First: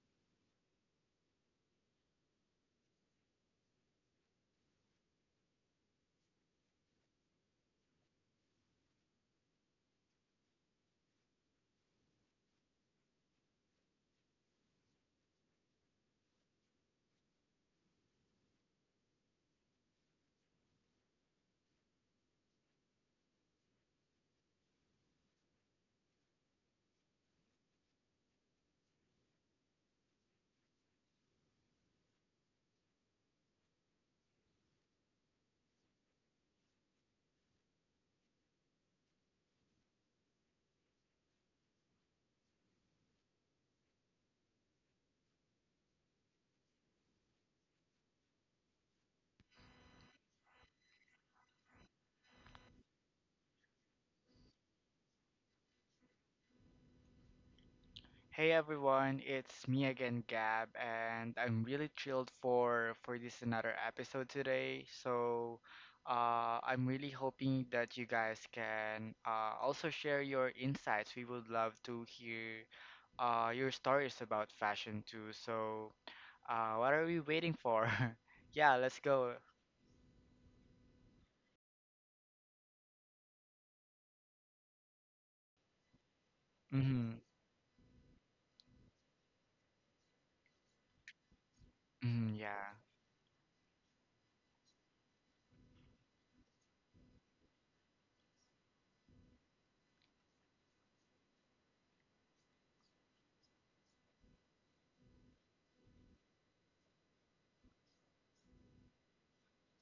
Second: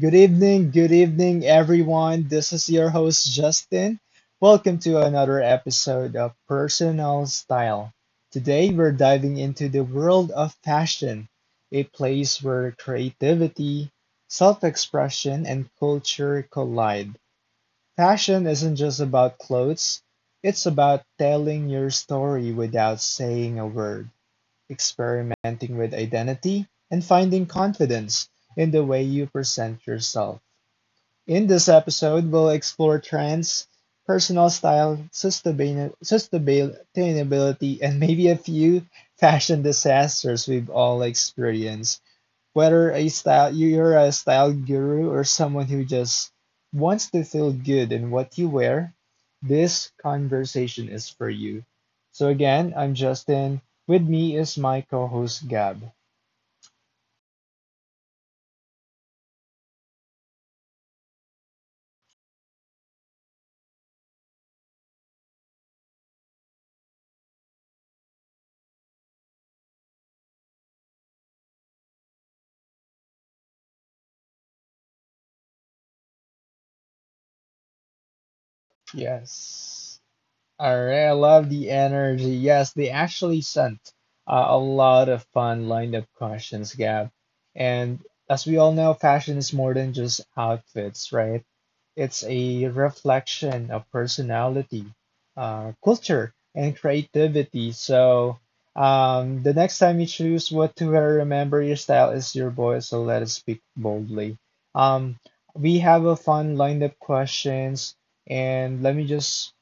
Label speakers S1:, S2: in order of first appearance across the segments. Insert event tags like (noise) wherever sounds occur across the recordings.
S1: Good evening, everyone. This is your host, Justin. Welcome to another episode of Personal Style. Today, we're diving into the world of fashion, a place where creativity, self expression, and culture collide. Fashion isn't just about clothes, it's about telling your story without saying a word, experimenting with identity, and finding confidence in the way you present yourself. In this episode, we'll explore trends, personal style, sustainability, and maybe a few fashion disasters we've all experienced. Whether a style you're a style guru or someone who just wants to feel good in what you wear, this conversation is for you. So again, I'm Justin. With me is my co-host Gab.
S2: Hey everyone, it's me again, Gab, and I'm really thrilled for this another episode today. So, I'm really hoping that you guys can also share your insights. We would love to hear your stories about fashion too. So, what are we waiting for? (laughs) Yeah, let's go.
S1: Yes. All right, I love the energy. Yes, they actually sent a lot of fun lined up questions,
S2: Mm-hmm.
S1: Gab. And as we all know, fashion is more than just outfits, right?
S2: Mm-hmm,
S1: It's
S2: yeah.
S1: a reflection of personality, culture, and creativity. So the next time you choose what to wear, remember your style is your voice, so let us speak boldly. Um, we have a fun lined up questions, and let me just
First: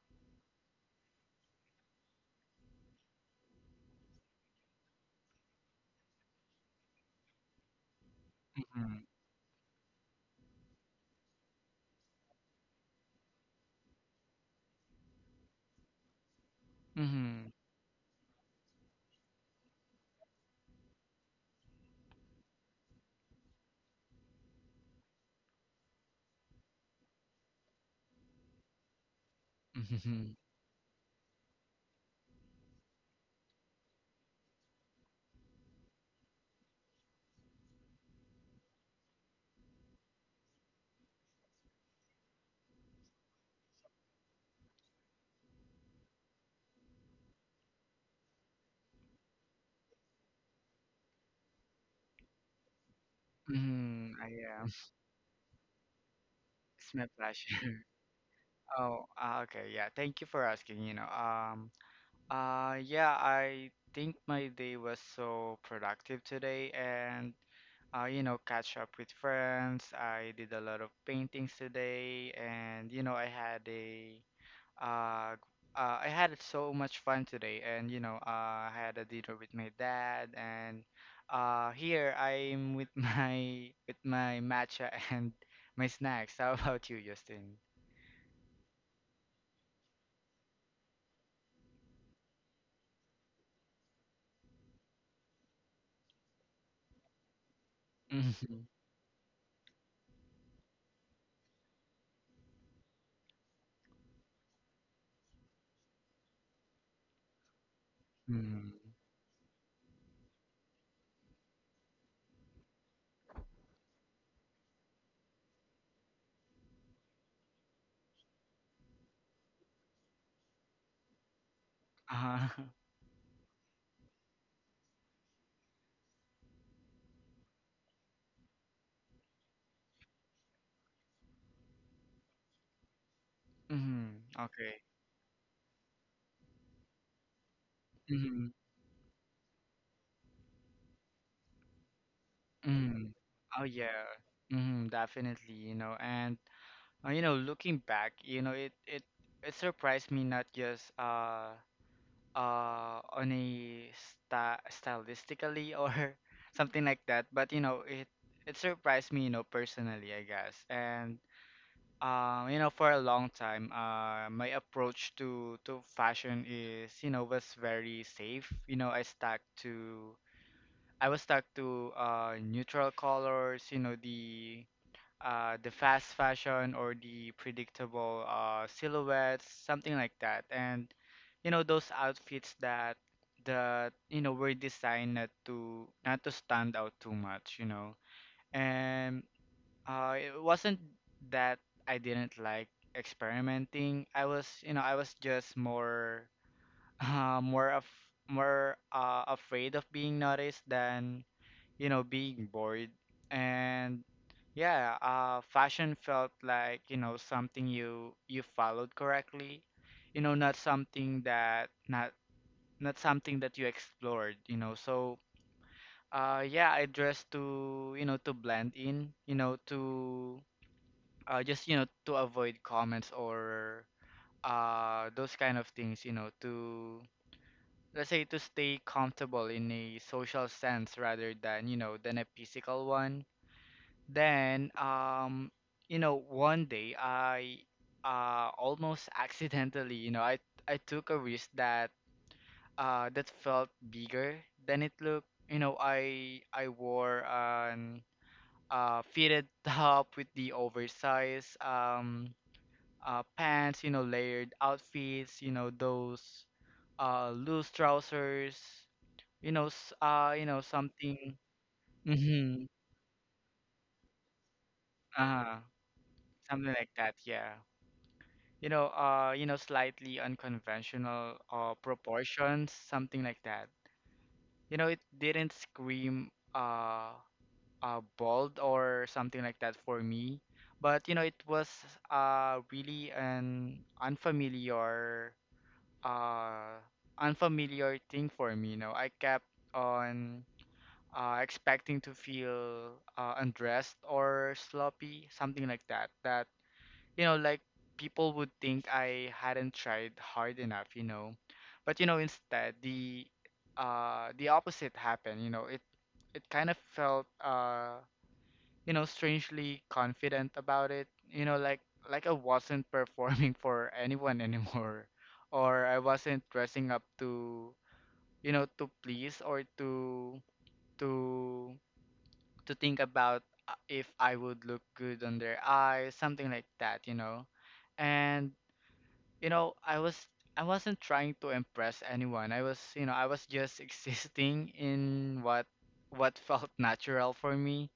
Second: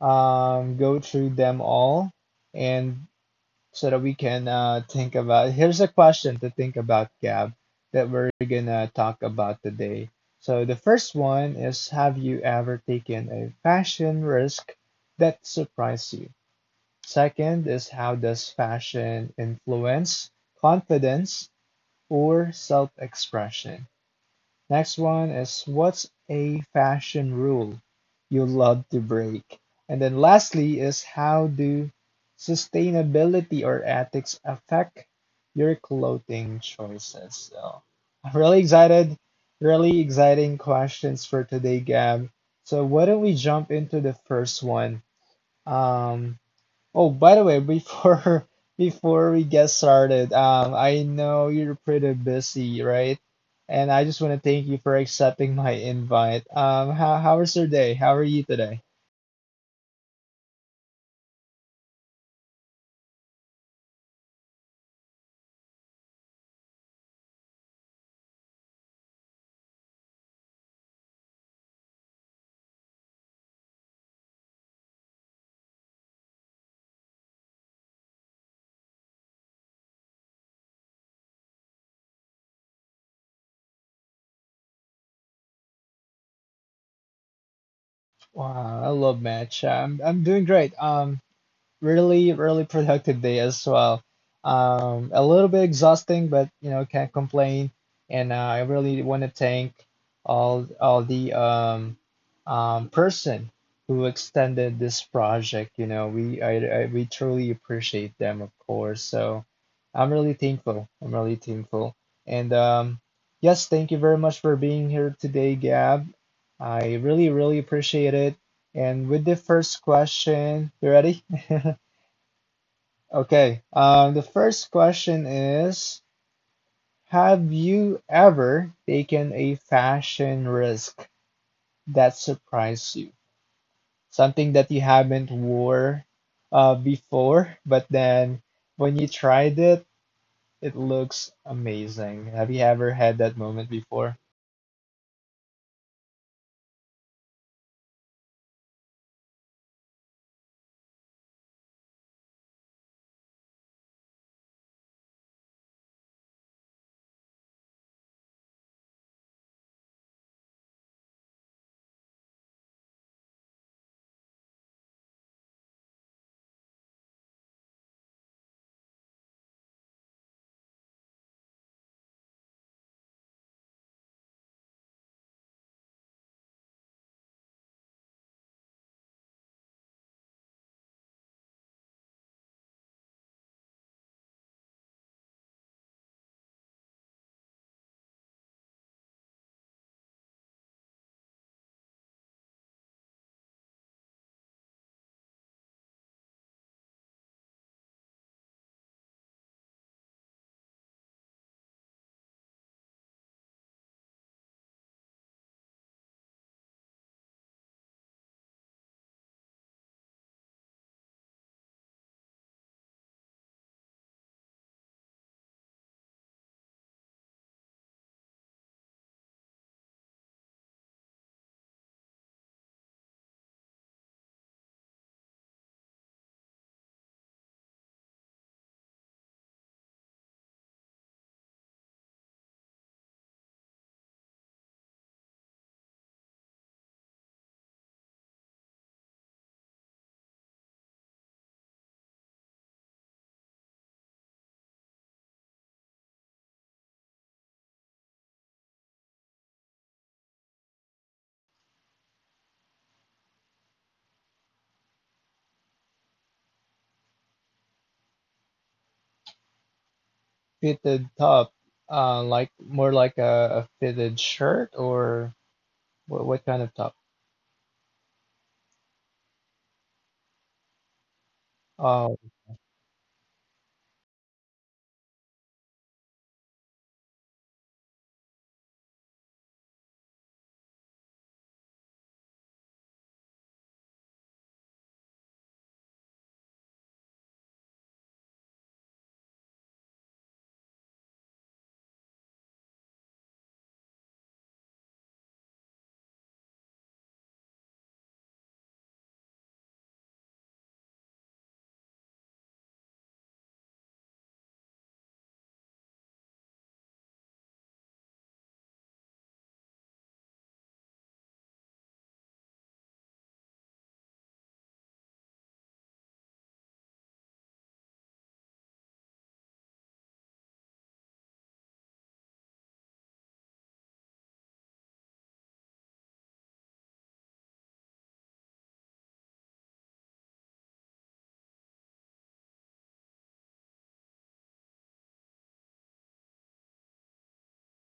S1: go through them all and so that we can think about. Here's a question to think about, Gab, that we're gonna
S2: Mm-hmm.
S1: talk about today. So the first one is, have you ever taken a fashion risk that surprised you?
S2: Mm-hmm.
S1: Second
S2: (laughs)
S1: is, how does fashion influence confidence or self expression? Next one is, what's a fashion rule you love to break? And then
S2: Mm-hmm.
S1: lastly is, how do sustainability or ethics affect your clothing choices? So (laughs) I'm really excited, really exciting questions for today, Gab. So why don't we jump into the first one? Um, Oh, by the way, before (laughs) before we get started, I know you're pretty busy, right? And I
S2: Mm-hmm.
S1: just want to
S2: I
S1: thank
S2: am.
S1: you for accepting my invite.
S2: (laughs) It's my
S1: How was your
S2: pleasure.
S1: day? How are you today?
S2: Oh, ah, okay. Yeah, thank you for asking, yeah, I think my day was so productive today and you know, catch up with friends. I did a lot of paintings today and you know, I had a uh, I had so much fun today and you know, I had a dinner with my dad and here I'm with (laughs) my with my matcha and my snacks. How about you, Justin?
S1: Wow, I love match. I'm doing great. Really, really productive day as well. A little bit exhausting, but you know, can't complain. And I
S2: (laughs)
S1: really want to thank all the person who extended this project. You know, we I we truly appreciate them, of
S2: Mm.
S1: course. So I'm really thankful. I'm really thankful. And yes, thank you very much for being here today, Gab. I really, really appreciate it. And with the first question, you ready? (laughs)
S2: Uh-huh. (laughs)
S1: Okay. The first question is, have you ever taken a fashion risk that surprised you?
S2: Mm-hmm.
S1: Something that
S2: Okay.
S1: you haven't wore before, but then
S2: Mm-hmm.
S1: when you tried it, it looks amazing. Have you ever
S2: Mm-hmm.
S1: had that
S2: Oh
S1: moment
S2: yeah.
S1: before?
S2: Mm-hmm. Definitely, you know, and you know, looking back, you know, it surprised me not just on a sta stylistically or (laughs) something like that, but you know, it surprised me, you know, personally, I guess. And You know, for a long time, my approach to fashion is, you know, was very safe. You know, to I was stuck to neutral colors, you know, the fast fashion or the predictable silhouettes, something like that. And you know, those outfits that you know were designed not to stand out too much, you know. And it wasn't that I didn't like experimenting. I was, you know, I was just more, (laughs) uh, more of, more afraid of being noticed than, you know, being bored. And yeah, fashion felt like, you know, something you followed correctly, you know, not not something that you explored, you know. So, yeah, I dressed to, you know, to blend in, you know, to just you know to avoid comments or those kind of things you know to let's say to stay comfortable in a social sense rather than you know than a physical one then. You know one day I almost (laughs) accidentally you know I took a risk that that felt bigger than it looked. You know, I wore an fitted (laughs) top with the oversized pants, you know, layered outfits, you know, those loose trousers, you know, you know,
S1: Fitted
S2: something,
S1: top, like
S2: mm-hmm,
S1: more like a fitted shirt or
S2: uh,
S1: what kind of
S2: something
S1: top?
S2: like that, yeah. You know, slightly unconventional
S1: Oh,
S2: proportions, something like that. You know, it didn't scream bold or something like that for me, but you know, it was really an unfamiliar uh unfamiliar thing for me, you know. I kept on expecting to feel undressed or sloppy, something like that. That you know, like people would think I hadn't tried hard enough, you know. But you know, instead the opposite happened, you know. It kind of felt you know, strangely confident about it. You know, like I wasn't (laughs) performing for anyone anymore, or I wasn't dressing up to you know to please or to to think about if I would look good on their eyes, something like that. You know, and you know I was. I wasn't trying to impress anyone. I was, you know, I was just (laughs) existing in what felt natural for me,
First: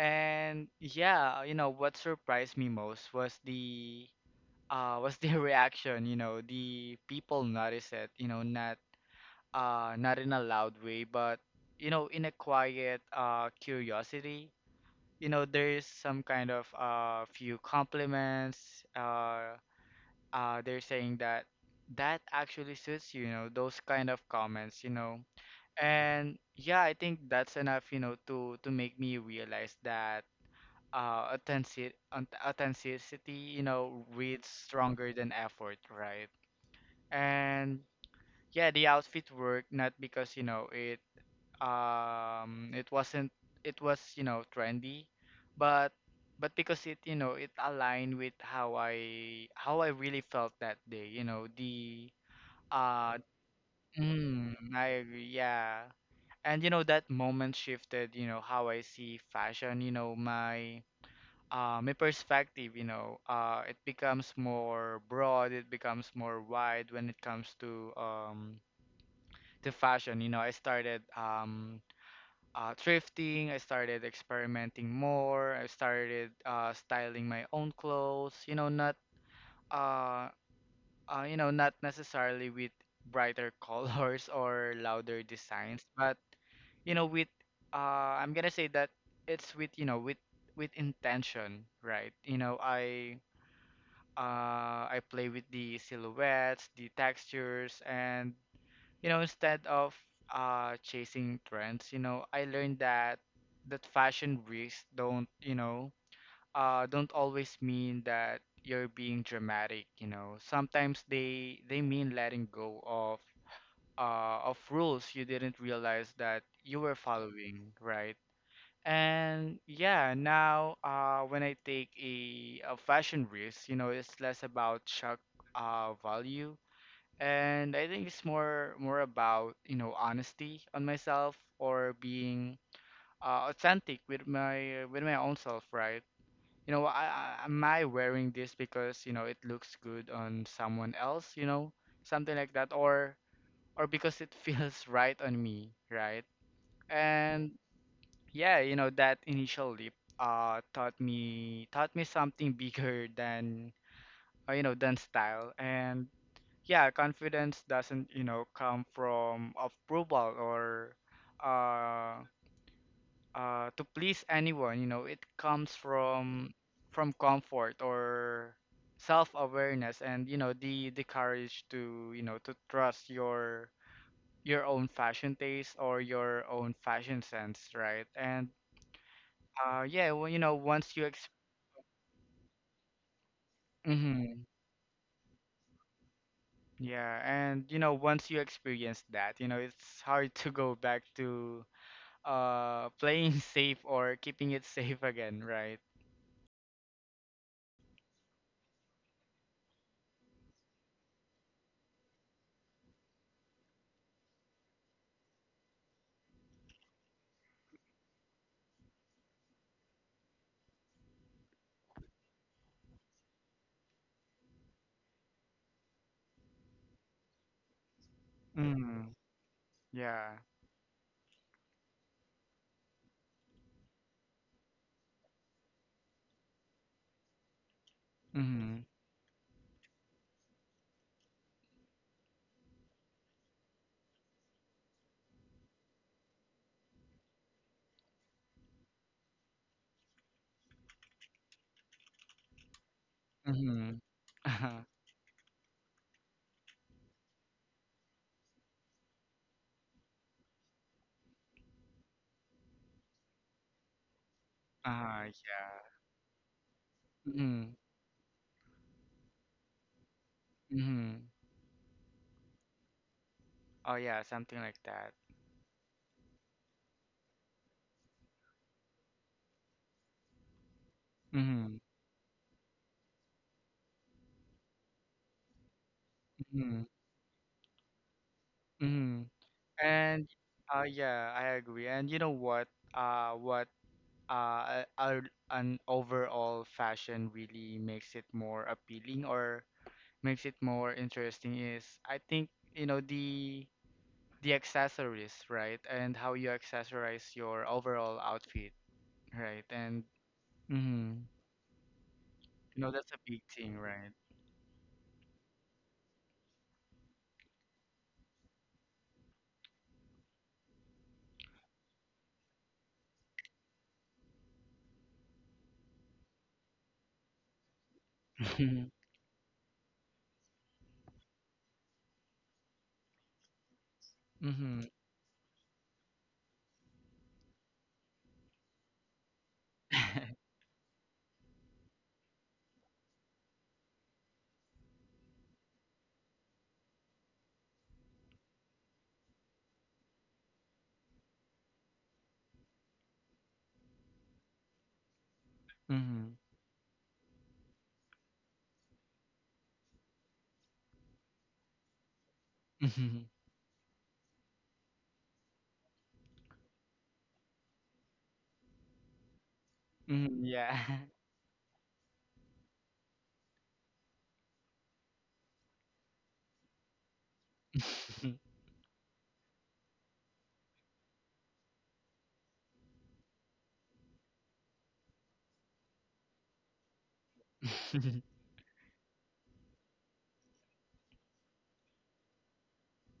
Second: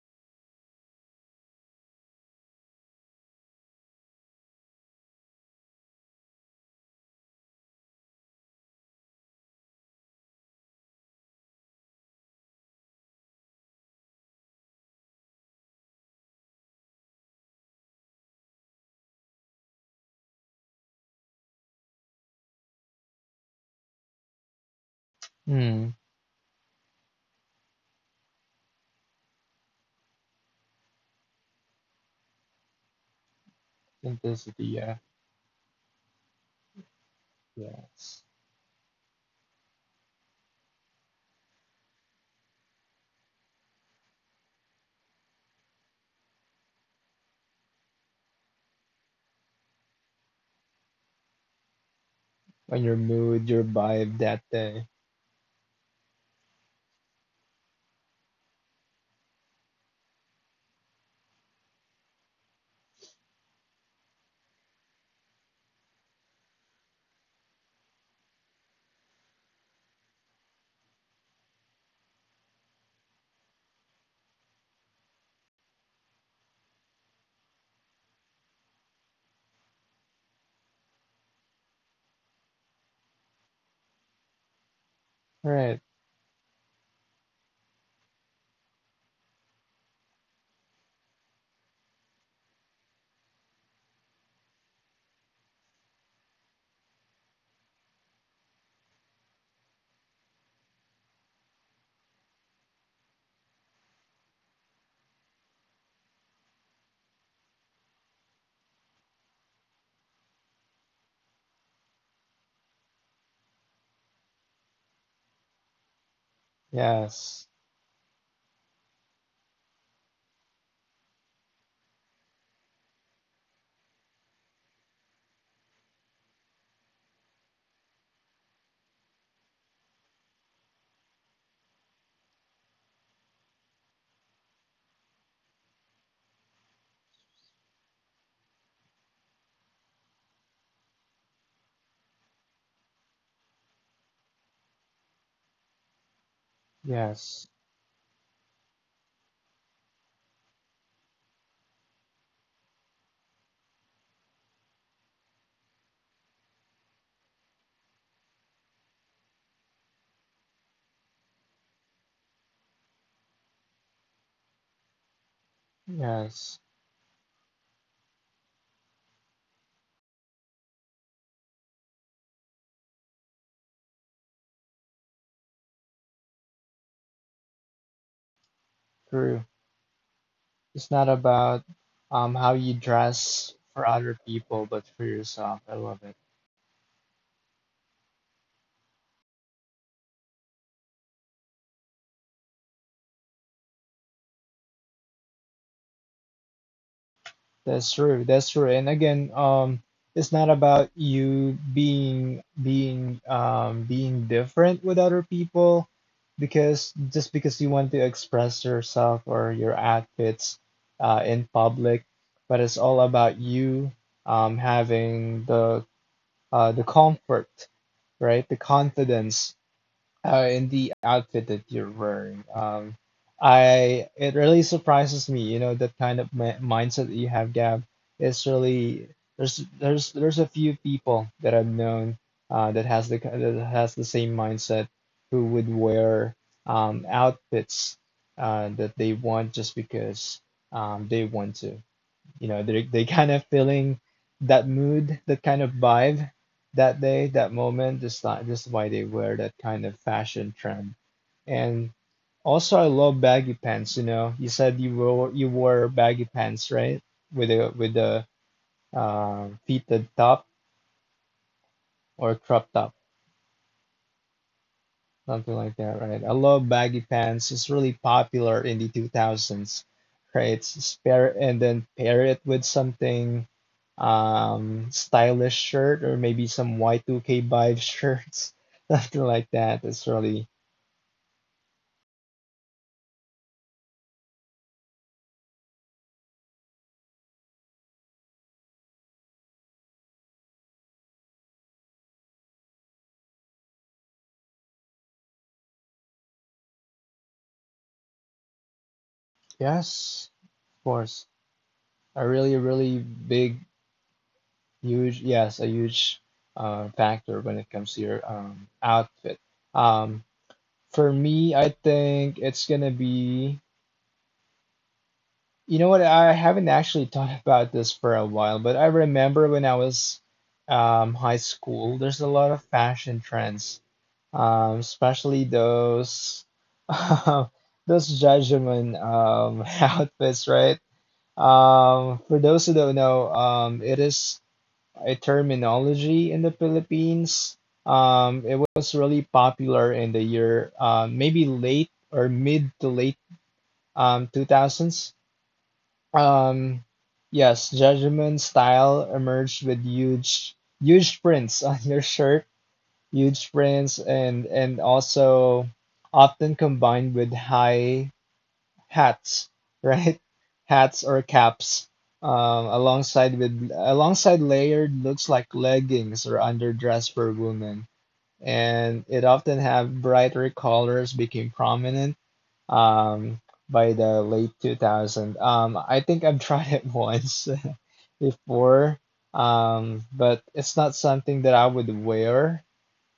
S2: and yeah, you know, what surprised me most was the (laughs) reaction, you know, the people noticed it, you know, not in a loud way, but you know, in a quiet curiosity. You know, there's some kind of few compliments. They're saying that actually suits you, you know, those kind of comments, you know.
S1: hmm,
S2: And yeah, I think that's enough, you know, to make me realize that uh authenticity authenticity you know reads
S1: simplicity, yeah,
S2: stronger than effort, right? And
S1: yes.
S2: yeah, the outfit worked not because you know it it wasn't it was you know trendy, but but because it you know it aligned with how I really felt that day. You know the
S1: On your
S2: uh
S1: mood, your vibe that
S2: mm,
S1: day.
S2: I agree, yeah. And you know that moment shifted you know how I see fashion, you know, my perspective, you know, it becomes more broad, it becomes more wide when it comes to fashion. You know, I started thrifting, I started experimenting more, I started styling my own clothes. Uh, you know, not necessarily with brighter (laughs) colors or louder designs,
S1: Right.
S2: but you know, with I'm gonna say that it's with you know with intention, right? You know, I play with the silhouettes, the textures, and you know, instead of chasing trends, you know, I learned that fashion risks don't, you know, don't always mean that you're being dramatic. You know, sometimes they mean letting go of rules you didn't realize that you were
S1: Yes.
S2: following, right? And yeah, now when I take a fashion risk, you know, it's less about shock value, and I think it's more about you know honesty on myself or being authentic with my own self, right? You know, am I wearing this because you know it looks good on someone else, you know, something like that, or because it (laughs) feels right on me, right?
S1: Yes.
S2: And yeah, you know, that initial leap taught me something (laughs) bigger than you know, than style. And yeah, confidence doesn't, you know, come from approval or uh to please anyone, you know, it comes
S1: Yes.
S2: from comfort or self-awareness, and you know the courage to you know to trust your own fashion taste or your own fashion sense, right? And
S1: True.
S2: Yeah, well, you know, once
S1: It's
S2: you
S1: not
S2: ex—
S1: about how you dress for other
S2: Mhm.
S1: people, but for yourself. I love it.
S2: Yeah, and you know, once you experience that, you know, it's hard to go back to playing (laughs) safe or keeping it safe again, right?
S1: That's true. That's true. And again, it's not about you being different with other people because just because you want to express yourself or your outfits in public, but it's all about you having the comfort, right? The
S2: Mm.
S1: confidence
S2: Yeah.
S1: in the outfit that you're wearing. I it really surprises me, you know, that kind of mi mindset that you have, Gab. It's
S2: Mhm.
S1: really there's a few people that I've known that has that has the same mindset who would wear outfits that they want just because they want to, you know, they kind of
S2: Mhm.
S1: feeling
S2: (laughs)
S1: that
S2: Uh-huh.
S1: mood, that kind of vibe that day, that moment, just not just why they wear that kind of fashion trend. And also, I love baggy pants. You know, you said you
S2: Uh-huh.
S1: wore you
S2: Yeah.
S1: wore baggy pants, right? With
S2: Mhm.
S1: a with a fitted top
S2: Mhm.
S1: or crop top.
S2: Oh yeah, something like that.
S1: Something like that, right? I love baggy pants. It's really popular in the 2000s, right? It's pair and
S2: Mhm.
S1: then pair it with something stylish shirt, or maybe some
S2: Mhm.
S1: Y2K vibe shirts, (laughs) something
S2: Mhm.
S1: like that. It's
S2: And
S1: really
S2: yeah, I agree. And you know what? Uh, what uh, a, an overall fashion really makes it more appealing or makes it more interesting is, I think, you know the accessories, right? And how you accessorize your overall outfit, right? And
S1: yes, of
S2: mm-hmm,
S1: course. A really,
S2: you know
S1: really
S2: that's a big
S1: big,
S2: thing, right?
S1: huge, yes, a huge factor when it comes to your outfit. Um, for me, I think it's gonna be, you know what? I haven't actually thought (laughs) about this for a while, but I
S2: (laughs)
S1: remember when I was high school, there's a lot of fashion trends,
S2: Mm-hmm.
S1: especially those (laughs) those judgment (laughs)
S2: (laughs)
S1: outfits, right? For those who don't know, it is a terminology in the Philippines. It was really popular in the year, maybe late or mid to late 2000s.
S2: Mm-hmm.
S1: Um, yes, judgment style emerged with huge, huge prints (laughs) on your shirt,
S2: Mm-hmm.
S1: huge prints, and also often combined with high hats, (laughs) right?
S2: Mm-hmm. Yeah.
S1: Hats or caps, um, alongside layered looks like leggings or underdress for women,
S2: (laughs)
S1: and it often have brighter colors became prominent um, by the late 2000s. I think I've tried it (laughs) once (laughs) before, but it's not something that I would wear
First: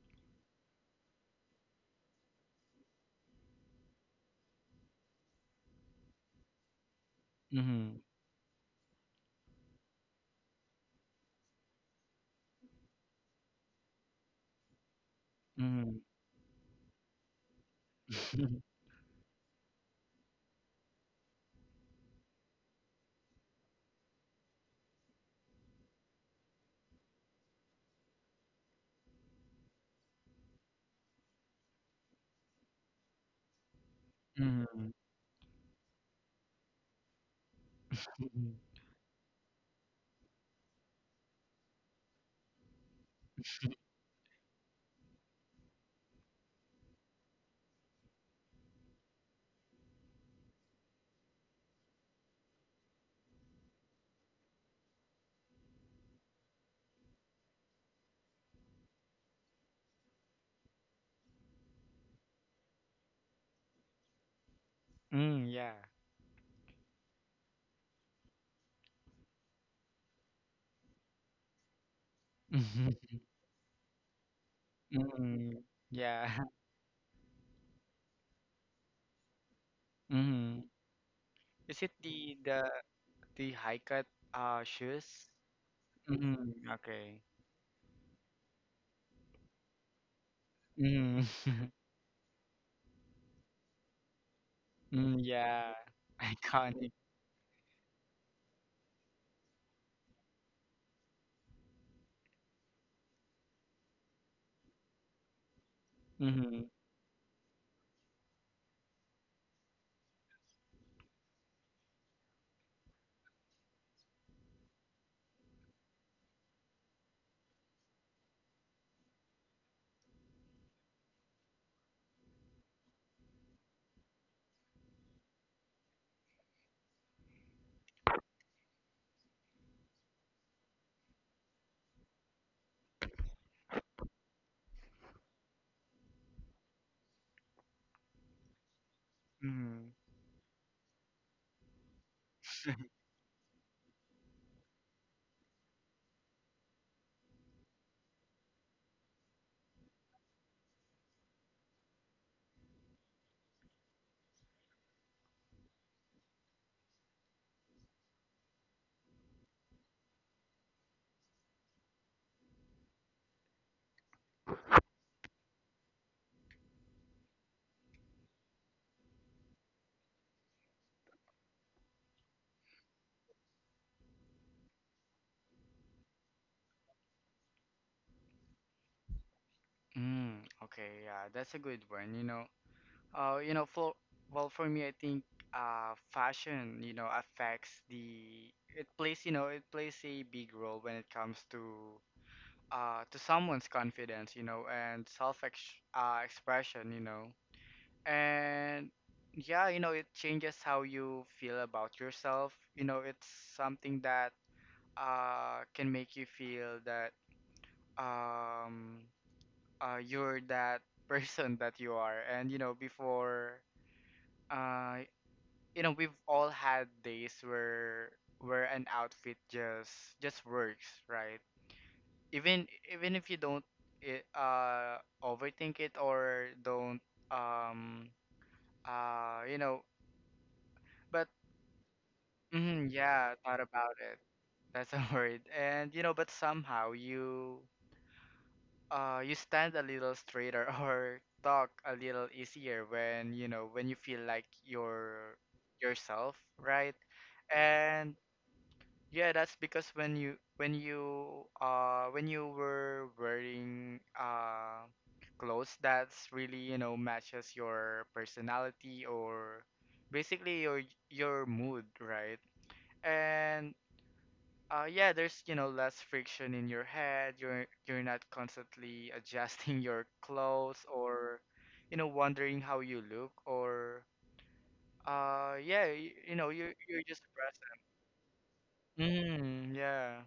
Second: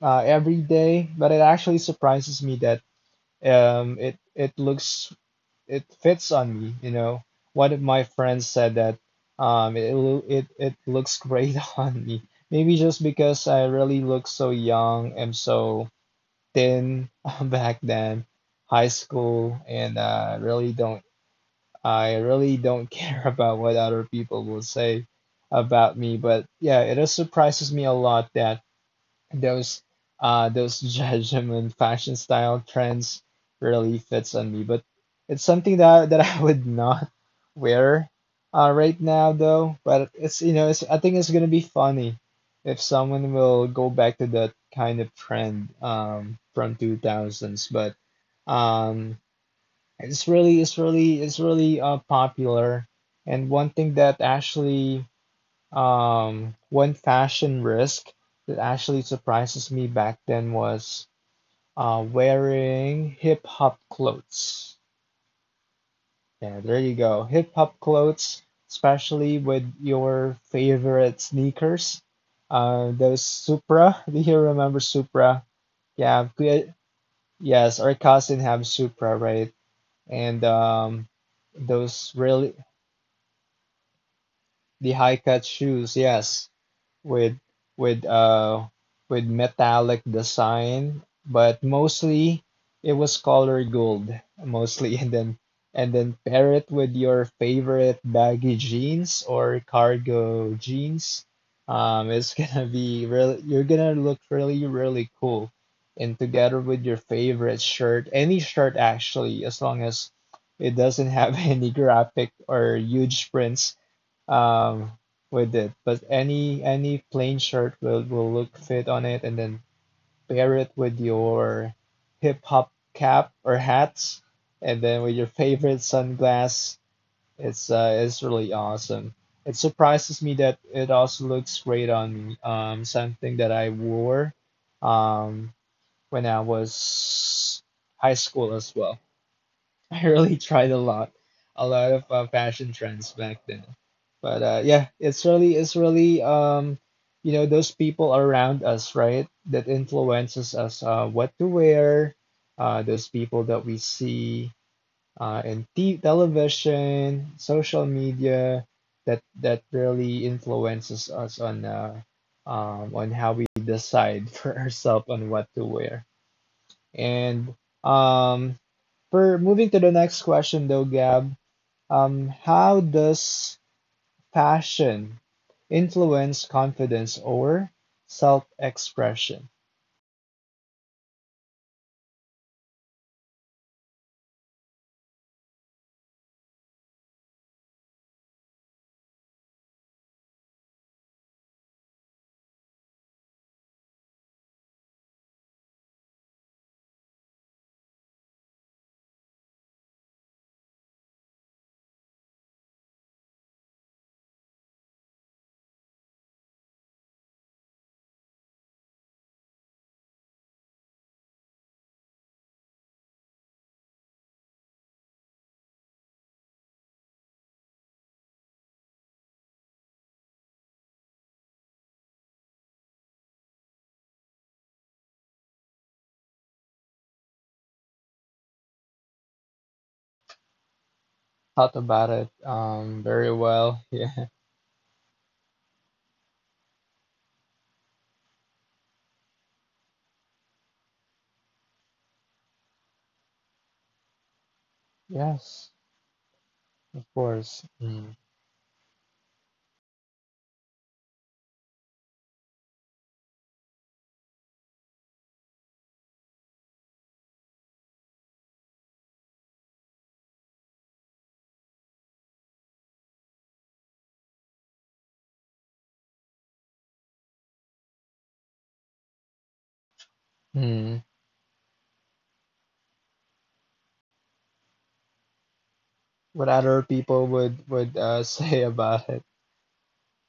S1: every day. But it actually surprises me that it looks, it fits on me. You know, one of
S2: Mm-hmm.
S1: my friends said that it it looks great (laughs) on me. Maybe just because I really look so young and so
S2: Mm-hmm.
S1: thin (laughs) back then,
S2: Mm-hmm. (laughs)
S1: high school, and really don't I really don't (laughs) care about what other people will say about me. But yeah, it just surprises me a lot that those those (laughs) judgment fashion style trends really fits on me, but
S2: Mm-hmm.
S1: it's something that I would not wear
S2: Mm
S1: right now though. But it's, you know, it's, I think it's gonna be funny if someone will go back to that kind of trend from 2000s. But um it's really, it's really popular. And one thing that actually, one fashion risk that actually surprises me back then was wearing hip hop clothes.
S2: yeah.
S1: Yeah, there you go. Hip hop clothes, especially with your favorite sneakers.
S2: (laughs)
S1: Those Supra. (laughs) Do you remember Supra?
S2: Mm, yeah.
S1: Yeah,
S2: (laughs)
S1: good. Yes, our cousin have Supra, right? And
S2: Mhm. Is it
S1: those
S2: the
S1: really
S2: the high cut
S1: the high
S2: shoes?
S1: cut shoes. Yes,
S2: Mhm. Okay.
S1: with with uh with metallic design,
S2: Mhm.
S1: but
S2: (laughs)
S1: mostly it was color gold mostly (laughs)
S2: Mm, yeah.
S1: and then pair it
S2: Iconic.
S1: with your favorite baggy jeans or cargo jeans. It's (laughs) gonna be really, you're gonna look really really cool, and together
S2: Mhm.
S1: with your favorite shirt, any shirt actually, as long as it doesn't have (laughs) any graphic or huge prints um, with it. But any plain shirt will look fit on it, and then pair it with your hip hop cap or hat, and then with your favorite sunglass. It's really awesome. It surprises me that it also looks great on me. Something that I wore um, when I was high school as well.
S2: Mm-hmm.
S1: (laughs) I really tried a lot of fashion trends back then. But yeah, it's really, you know, those people around us, right, that influences us, what to wear, those people that we see in t television, social media, that that really influences us on how we decide (laughs) for ourselves on what to wear. And um, for moving to the next question though, Gab, how does passion influence confidence or self-expression?
S2: Mm, okay, yeah, that's a good one, you know. You know, for well, for me, I think fashion, you know, affects the it plays, you know, it plays a big role when it comes to someone's confidence, you know, and self ex expression, you know. And yeah you know it changes how you feel about yourself, you know it's something that can make you feel that um you're that (laughs) person that you are. And you know before uh you know we've all had days where an outfit just works right, even even if you don't it, uh overthink it or don't um you know but
S1: Thought about it
S2: hmm,
S1: very
S2: yeah, thought
S1: well. (laughs)
S2: about it.
S1: Yeah.
S2: That's (laughs) a word. And you know, but somehow you you stand a little straighter (laughs) or talk a little easier when you know when you feel like you're
S1: Yes,
S2: yourself, right?
S1: of course. Mm.
S2: And yeah, that's because when you were wearing clothes that's really, you know, matches your personality or basically your mood, right? And yeah, there's you know less friction in your head. You're not constantly adjusting (laughs) your clothes
S1: Mm.
S2: or, you know, wondering how you look or yeah you
S1: What
S2: know
S1: other
S2: you're just
S1: people
S2: present.
S1: would (laughs) say about it?
S2: Mm, yeah,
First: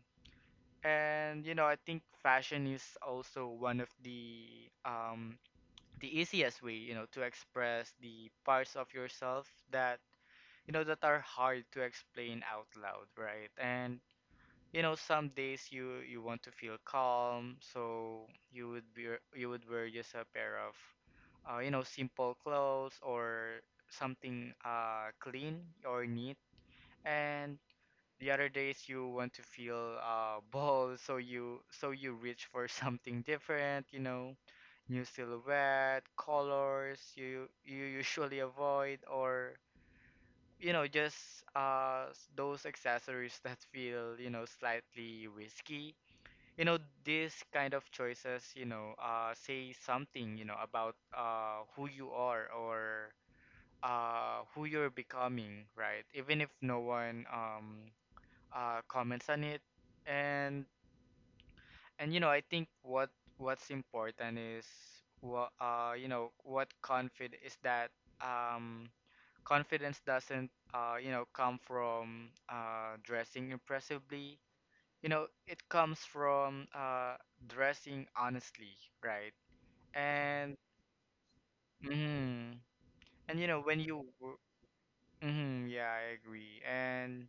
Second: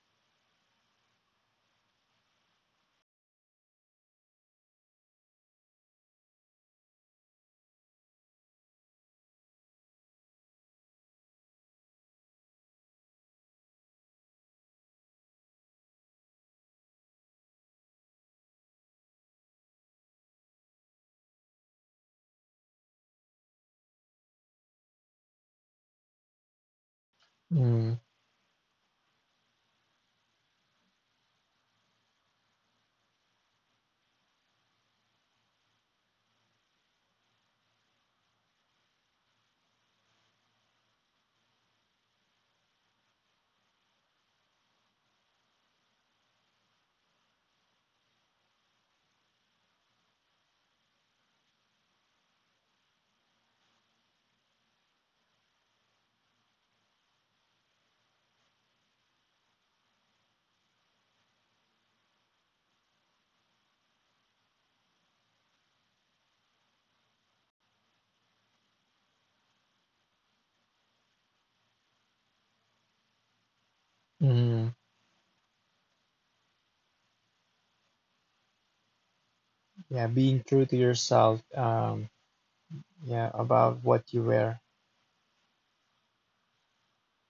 S2: and you know I think fashion is also one of the easiest way you know to express the parts of yourself that you know that are hard to explain out loud, right? And some days you want to feel calm, so you would be, you would wear just a pair of simple clothes or something clean or neat. And
S1: Mm.
S2: the other days you want to feel (laughs) bold, so you reach for (laughs) something different, new silhouette colors you usually avoid, or those accessories (laughs) that feel, slightly risky. These kind of choices, say something, about who you are, or who you're becoming, right? Even if no one comments on it. And and I think what, what's important is what, you know, what confid is that um, confidence doesn't, come from dressing impressively.
S1: Mm.
S2: It comes from dressing honestly, right?
S1: Yeah, being
S2: And
S1: true to yourself.
S2: mm,
S1: Yeah,
S2: when
S1: about
S2: you,
S1: what you wear.
S2: yeah, I agree. And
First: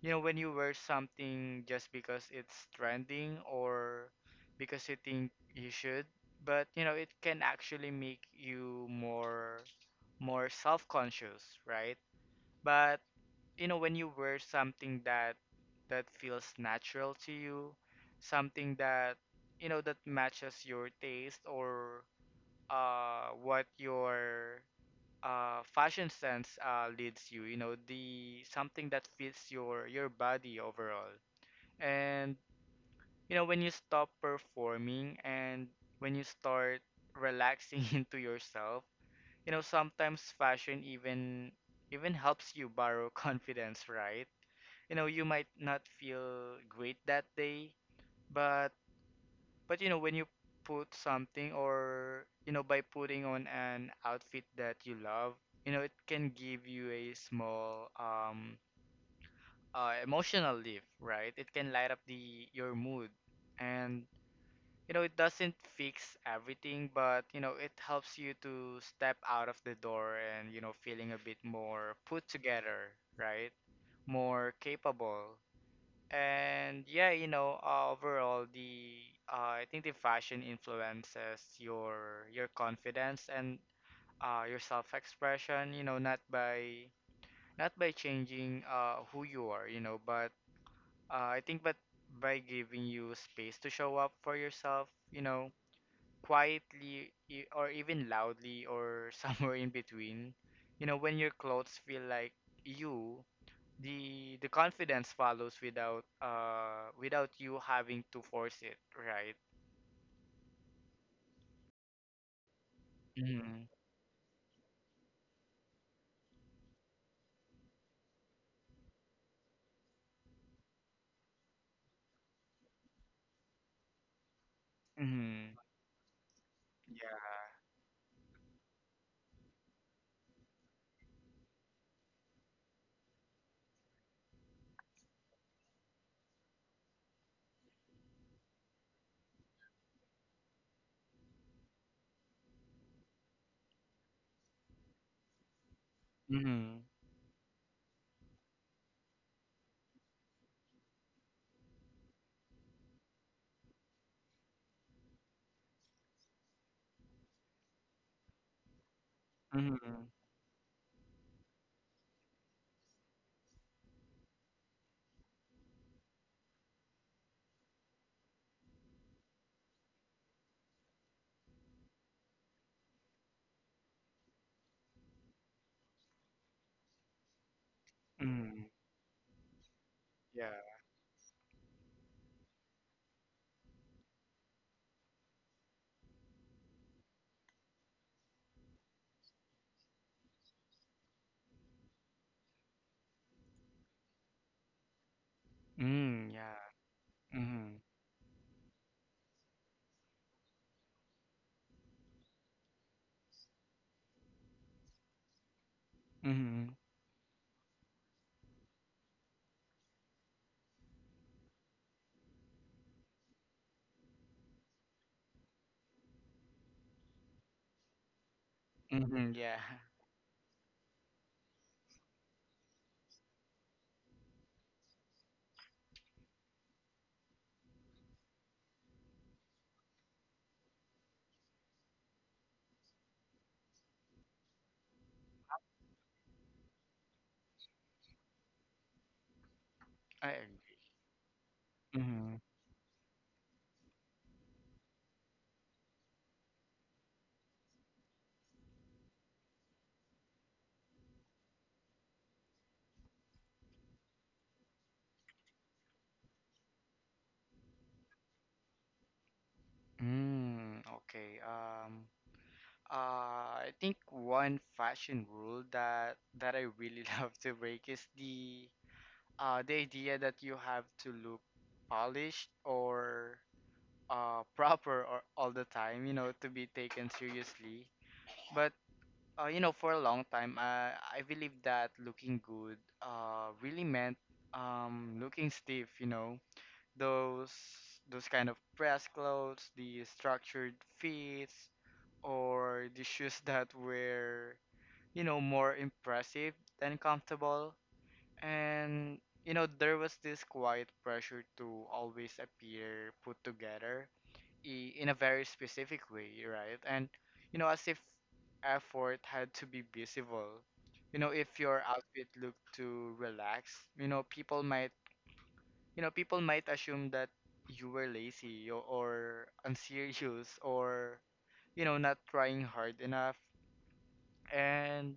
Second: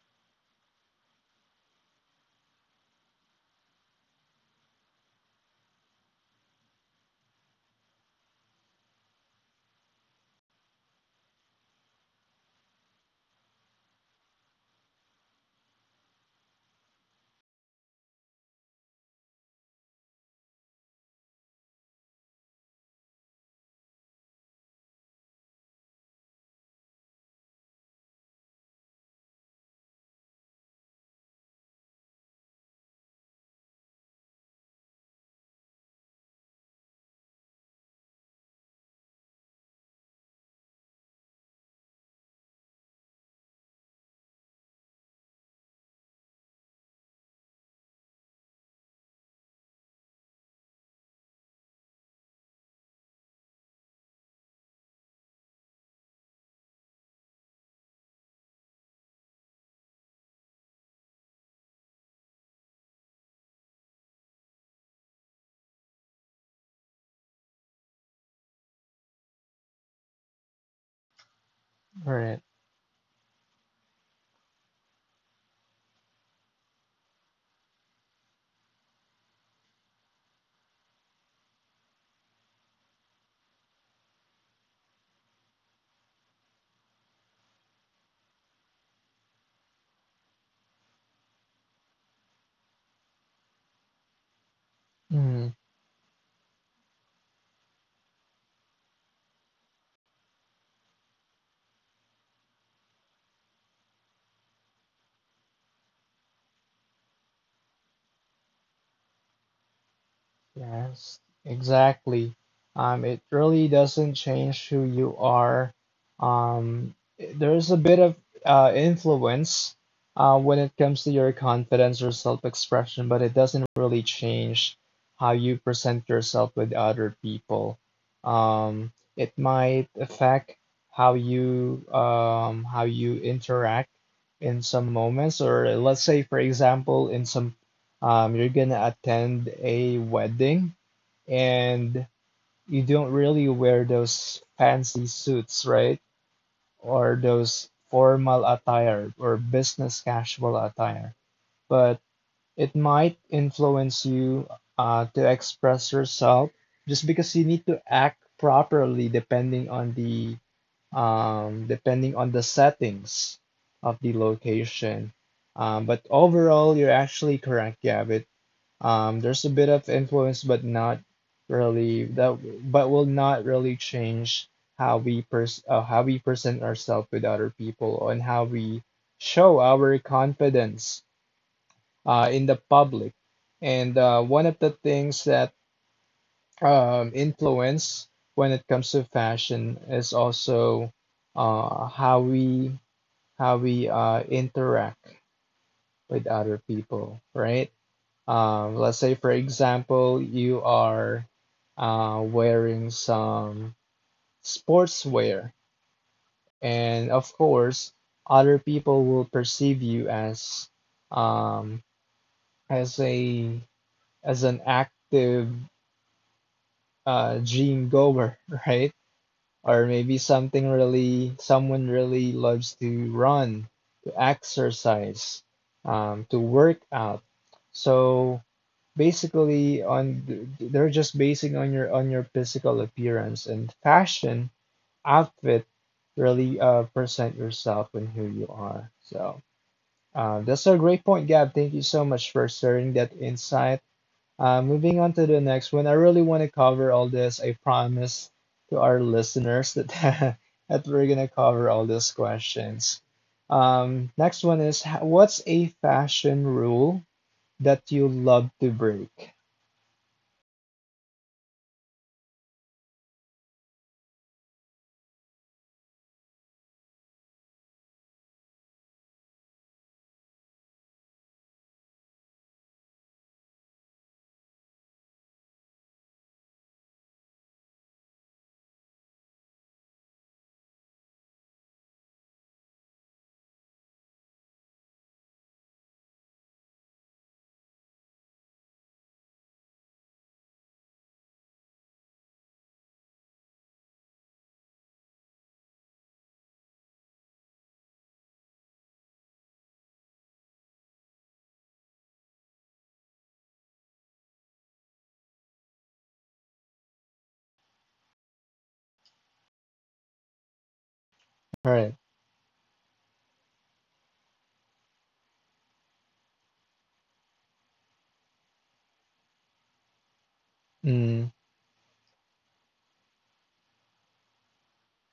S2: when you wear something just because it's trending, or because you think you should, but it can actually make you more self-conscious, right? But when you wear something that, that feels natural to you, something that, that matches your taste, or what your fashion sense leads you, you know the something that fits your body overall. And when you stop performing and when you start relaxing (laughs) into yourself, sometimes fashion even, even helps you borrow (laughs) confidence, right? You might not feel great that day, but but when you put something, or by putting on an outfit that you love, it can give you a small emotional lift, right? It can light up the your mood. And it doesn't fix everything, but it helps you to step out of the door and, feeling a bit more put
S1: Right.
S2: together, right? More capable. And yeah, overall, the, I think the fashion influences your confidence and your self-expression. Not by, not by changing who you are. But, I think but by giving you space to show up for yourself. Quietly or even loudly, or (laughs) somewhere in between. When your clothes feel like you, the confidence follows without, without you having to force it, right?
S1: Yes, exactly. It
S2: Mm-hmm.
S1: really doesn't change who you are. Um, there's a bit of influence when it comes to your confidence or self-expression, but it doesn't really change how
S2: Mm-hmm.
S1: you present yourself with other
S2: Yeah.
S1: people. It might affect how you interact in some moments, or let's say, for example, in some you're gonna attend a wedding, and you don't really wear those fancy suits, right?
S2: Mm-hmm.
S1: Or those formal attire or business casual attire. But it might influence you to express yourself just because you need to act properly
S2: Mm-hmm.
S1: depending on the settings of the location. But overall, you're actually correct, Gavit. There's a bit of influence, but not really that, but will not really change how we present ourselves with other people, and how
S2: Mm-hmm.
S1: we show our
S2: Yeah.
S1: confidence in the public. And one of the things that influence when it comes to fashion is also uh, how we how we interact with
S2: Mm,
S1: other
S2: yeah.
S1: people, right?
S2: Mm-hmm.
S1: Let's say, for example, you are wearing some sportswear,
S2: Mm-hmm.
S1: and of course, other people will perceive you um, as a as an active gym goer, (laughs) right?
S2: Mm-hmm. Yeah.
S1: Or maybe something really someone really loves to run, to exercise, to work out. So basically on they're just basing on your physical appearance and fashion outfit really present yourself and who you are. So
S2: (laughs) I agree.
S1: that's a great point, Gab. Thank you so
S2: Mm-hmm.
S1: much for sharing that insight. Moving on to the next one, I really want to cover all this. I promise to our listeners that (laughs) that we're going to cover all these questions. Next one is what's a fashion rule that you love to break?
S2: Mm, okay. I think one fashion rule that I really (laughs) love to break is the idea that you have to look polished, or proper, or all the time, to be taken seriously. But for a long time, I believe that looking good really meant looking stiff. Those those kind of press clothes, the structured fits, or the shoes that were, more impressive than comfortable. And there was this quiet pressure to always appear put together in a very specific way, right? And as if effort had to be visible. If
S1: All
S2: your
S1: right.
S2: outfit looked too relaxed, people might, people might assume that you were lazy, or unserious, or
S1: Mm,
S2: not trying hard enough. And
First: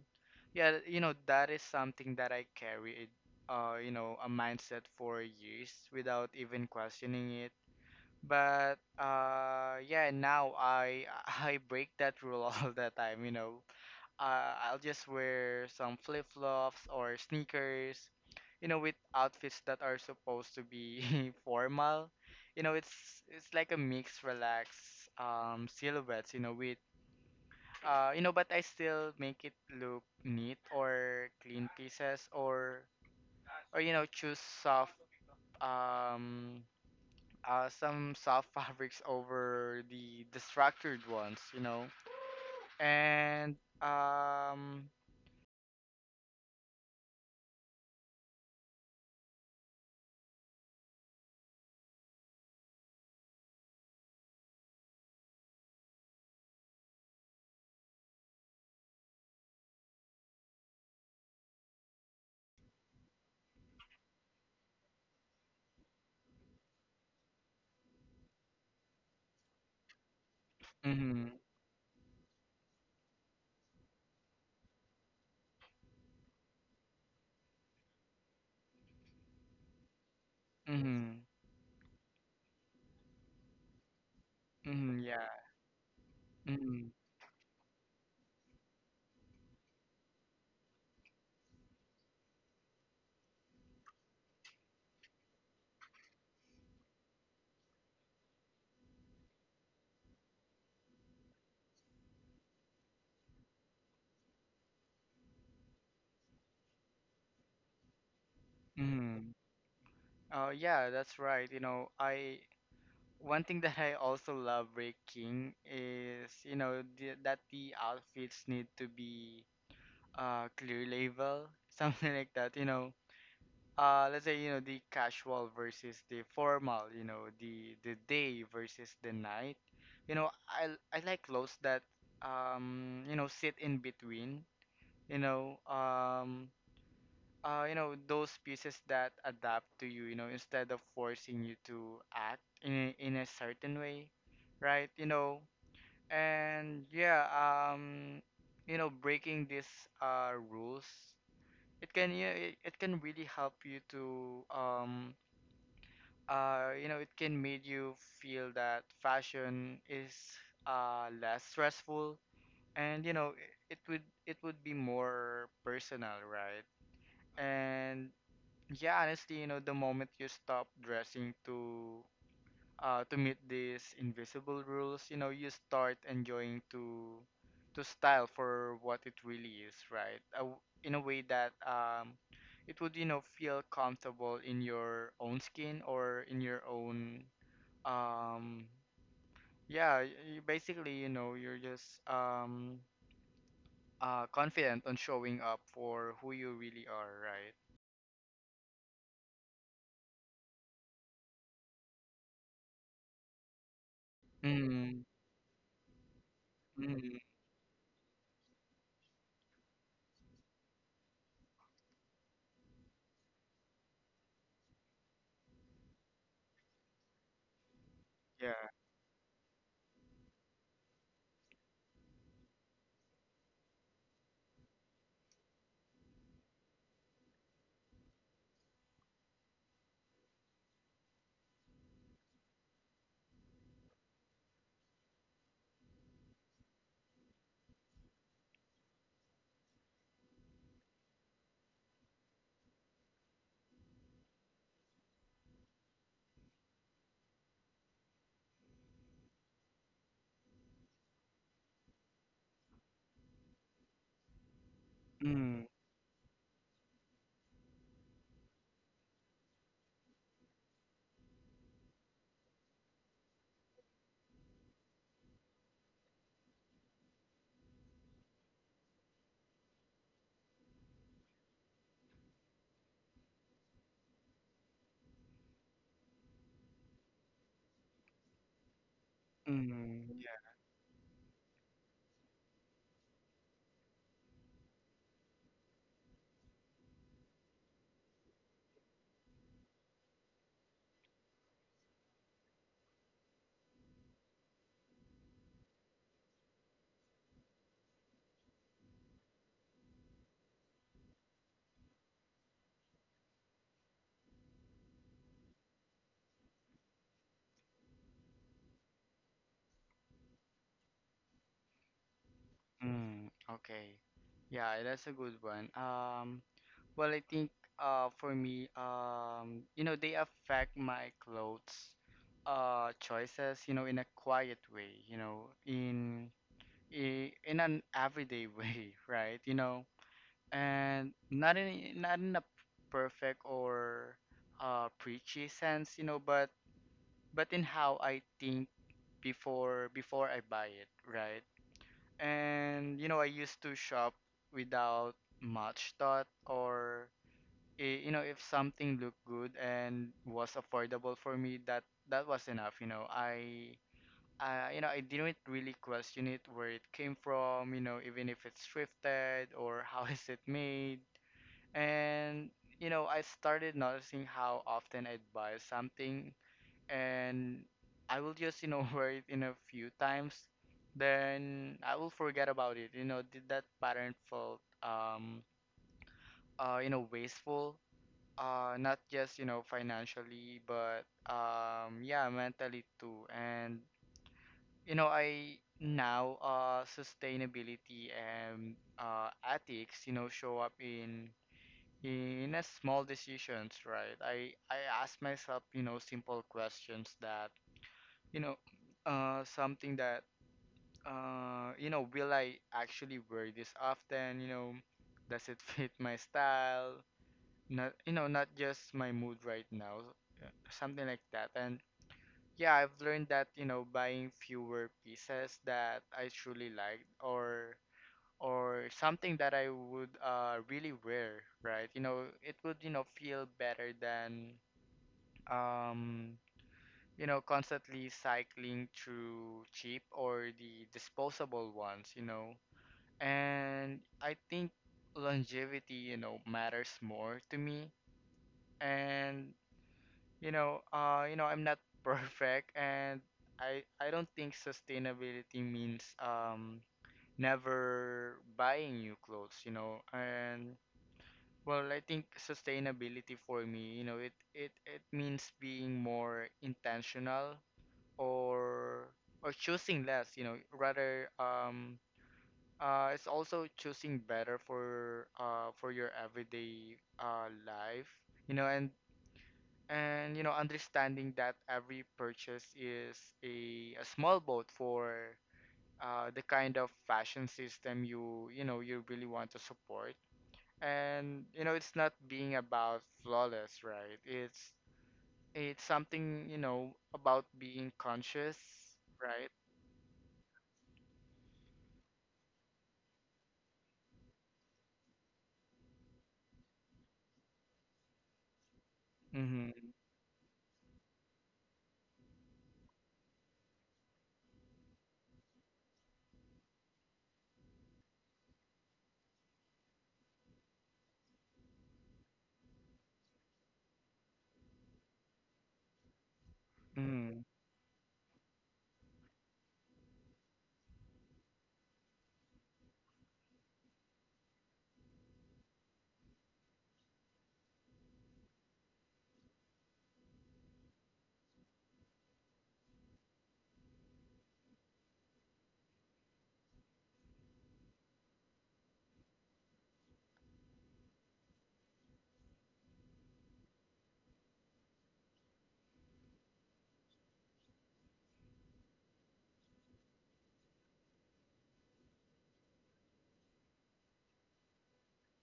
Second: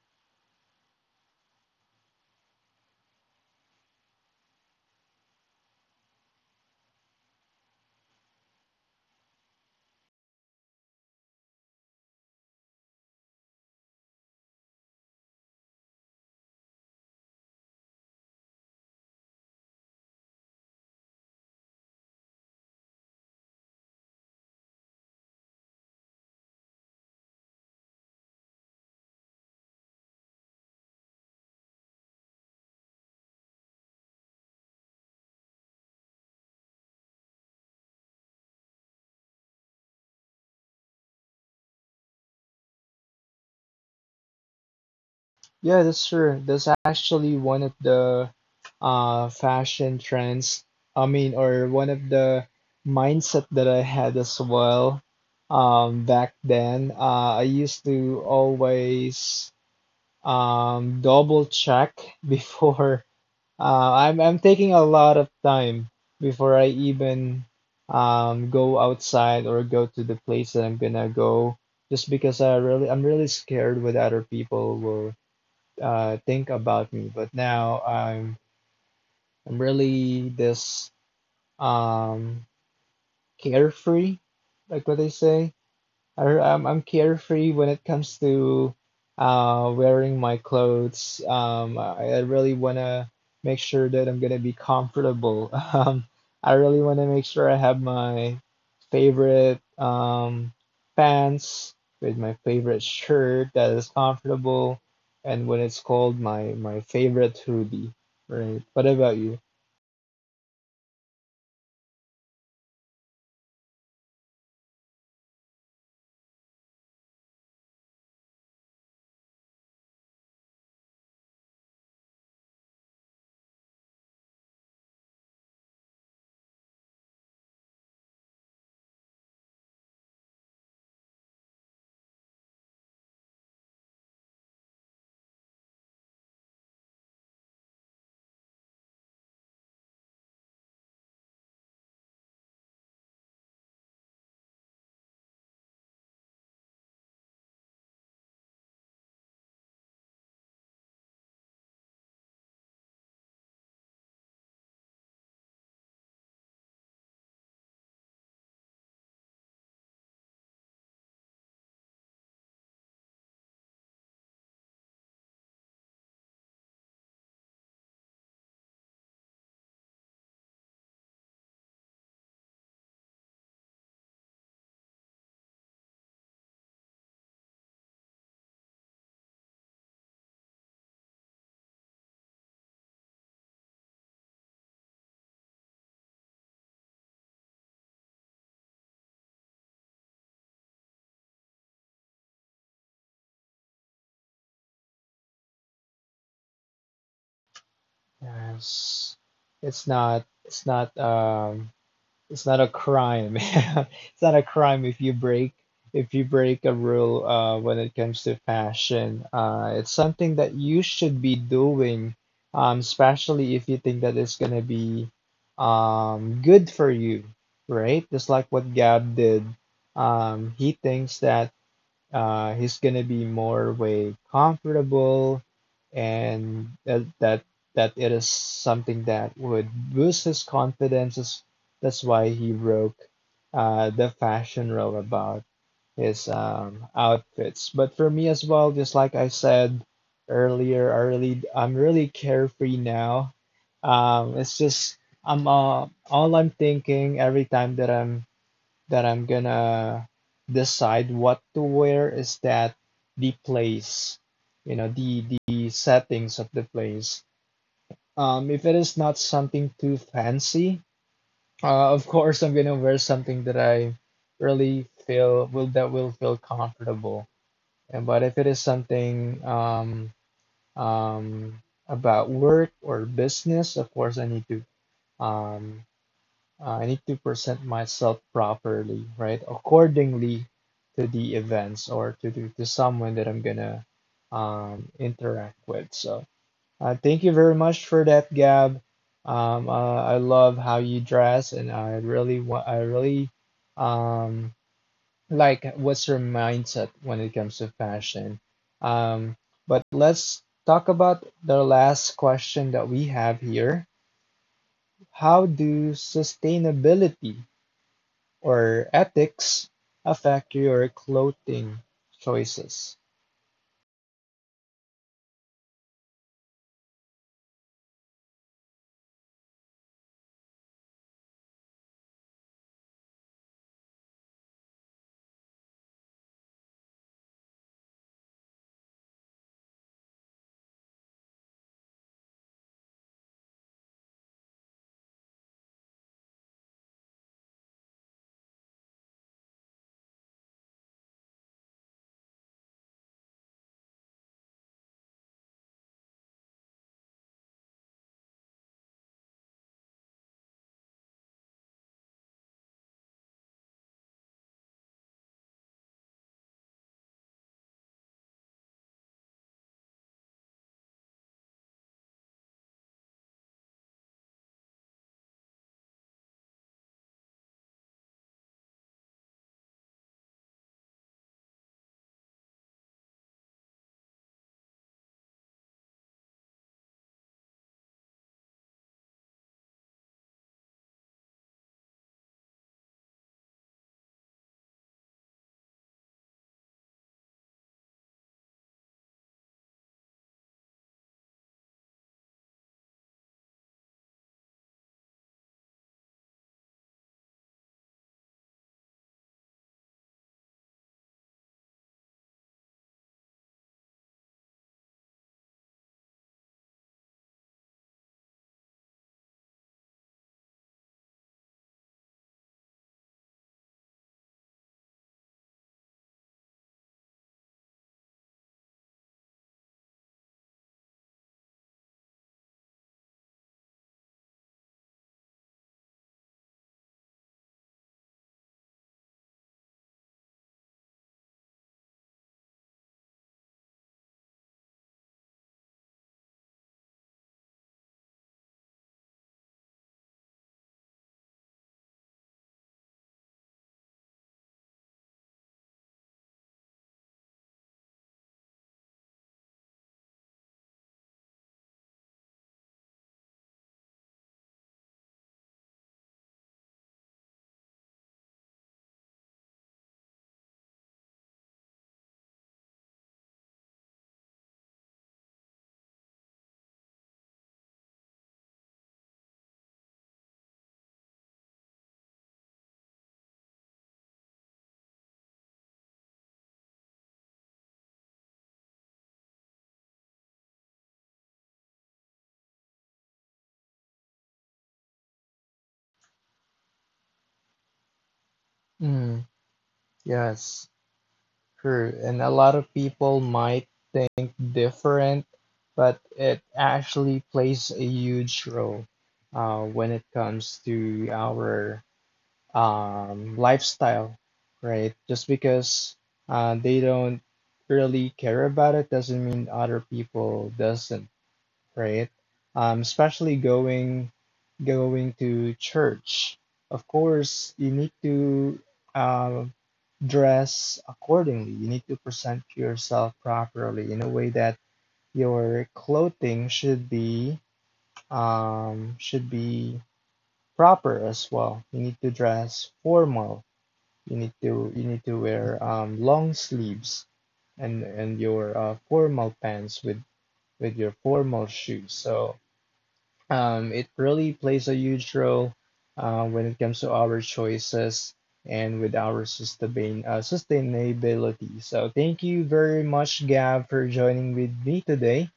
S2: yeah, that is something that I carried, a mindset for years without even questioning it. But yeah, now I (laughs) I break that rule (laughs) all the time, I'll just wear some flip-flops or sneakers, with outfits that are supposed to be (laughs) formal. It's like a mix, relaxed silhouettes, with but I still make it look neat, or clean pieces, or choose soft um some soft (laughs) fabrics over the structured ones, And um,
S1: yeah, that's true. That's actually one of the fashion trends. I mean, or one of the mindset that I had as well. Back then, I used to always double check (laughs) before. I'm taking a lot of time before I even go outside or go to the place that I'm gonna
S2: mhm,
S1: go, just because I'm really scared what other people will think about me. But now I'm really this
S2: mhm,
S1: um carefree, like what
S2: mhm,
S1: they
S2: yeah,
S1: say. I'm
S2: mhm,
S1: carefree when it comes to wearing my clothes. I really want to make sure that I'm gonna be comfortable. (laughs) I really want to make sure I have my favorite pants with my favorite shirt that is comfortable, and when it's cold, my favorite hoodie. Right. What about
S2: mhm.
S1: you?
S2: Oh yeah, that's right. I, one thing that I also love breaking is that the outfits need to be clear label, (laughs) something like that. Let's say the casual versus the formal, the day versus the night, you know i I like clothes that sit in between, you know um those pieces that adapt to you, you know instead of forcing you to act in a certain way, right? And yeah, um breaking these rules, it can, yeah, it can really help you to it can make you feel that fashion is less stressful, and it would, it would be more personal, right? And yeah, honestly, the moment you stop dressing to meet these invisible rules, you start enjoying to style for what it really is, right? In a way that it would, feel comfortable in your own skin, or in your own um yeah, you basically you're just confident on showing up for who you really are, right?
S1: Yes. It's not. It's not. Um, it's not a crime. (laughs) It's not a crime if
S2: Mm,
S1: you break a
S2: mm,
S1: rule when it comes to fashion. It's something that you should be doing, especially if you think that it's gonna be good for you, right? Just like
S2: yeah.
S1: what Gab did. He thinks that he's gonna be more way comfortable, and that it is something that would boost his confidence. Is that's why he broke the fashion rule about his outfits. But for me as well, just like I said earlier, I'm really carefree now. It's just I'm all I'm thinking every time that I'm gonna decide what to wear is that the place, you know, the
S2: Mm,
S1: the settings of the place. If it is not something too fancy, of course I'm gonna wear something that I really feel will that will feel comfortable. And but if it is something um about work or business, of course um I need to present myself properly, right?
S2: mm, yeah.
S1: Accordingly to the events or to to someone that I'm gonna interact with. So thank you very much for that, Gab. I love how you dress, and I really um, like what's your mindset when it comes to fashion. Um, but let's talk about the last question that we have here. How do sustainability or ethics affect your clothing choices?
S2: Mm, okay. Yeah, that's a good one. Well I think, for me, they affect my clothes choices, in a quiet way, in an everyday (laughs) way, right? And not in, not in a perfect, or preachy sense, but in how I think before, before I buy it, right? And I used to shop without much thought. If something looked good and was affordable for me, that, that was enough, I didn't really question it, where it came from, even if it's thrifted, or (laughs) how is it made. And I started noticing how often I'd buy something, and I will just, (laughs) wear it in a few times, then I will forget about it. Did that pattern felt wasteful? Uh, not just, financially, but yeah, mentally too. And I now sustainability and ethics, show up in a small decisions, right? I ask myself, simple questions that, you know, something that, will I actually wear this often? Does it (laughs) fit my style? Not, not just my mood right now, something like that. And yeah, I've learned that, buying fewer pieces that I truly like, or something that I would really wear, right? It would, feel better than um constantly cycling through cheap, or the disposable ones, And I think longevity, matters more to me. And I'm not (laughs) perfect, and I don't think sustainability means never buying new clothes, And Well, I think sustainability for me, it means being more intentional, or or choosing less, you know, rather it's also choosing better for your everyday life, you know, and and understanding that every purchase is a small boat for the kind of fashion system you really want to support. And it's not being about flawless, right? It's something, about being conscious,
S1: Mm,
S2: right?
S1: yes, true. And a lot of people might think different, but it actually plays a huge role
S2: Mm-hmm.
S1: when it comes to our lifestyle, right? Just because they don't really care about it doesn't mean other people doesn't. Right? Especially going to church. Of course, you need to uh, dress accordingly. You need to present yourself properly in a way that your clothing should be um, should be proper as well. You need to dress formal. You need to wear long sleeves and your formal pants with your formal shoes. So it really plays a huge role when it comes to our choices and with our sustainability. So, thank you very much, Gab, for joining with me today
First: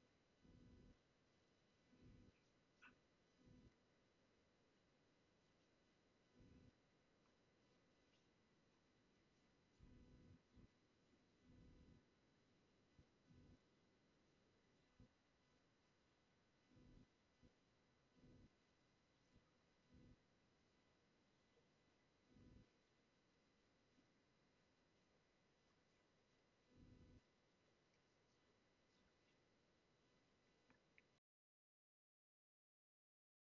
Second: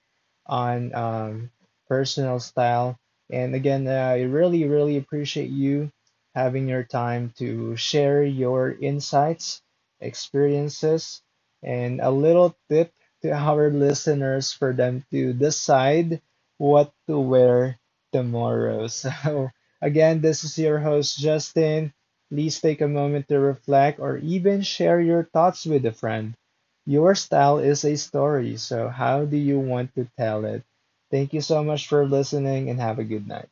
S1: on personal style. And again, I really, really appreciate you having your time to share your insights, experiences, and a little tip to our listeners for them to decide what to wear tomorrow. (laughs) So, again, this is your host, Justin. Please take a moment to reflect or even share your thoughts with a friend. Your style is a story, so how do you want to tell it? Thank you so much for listening and have a good night.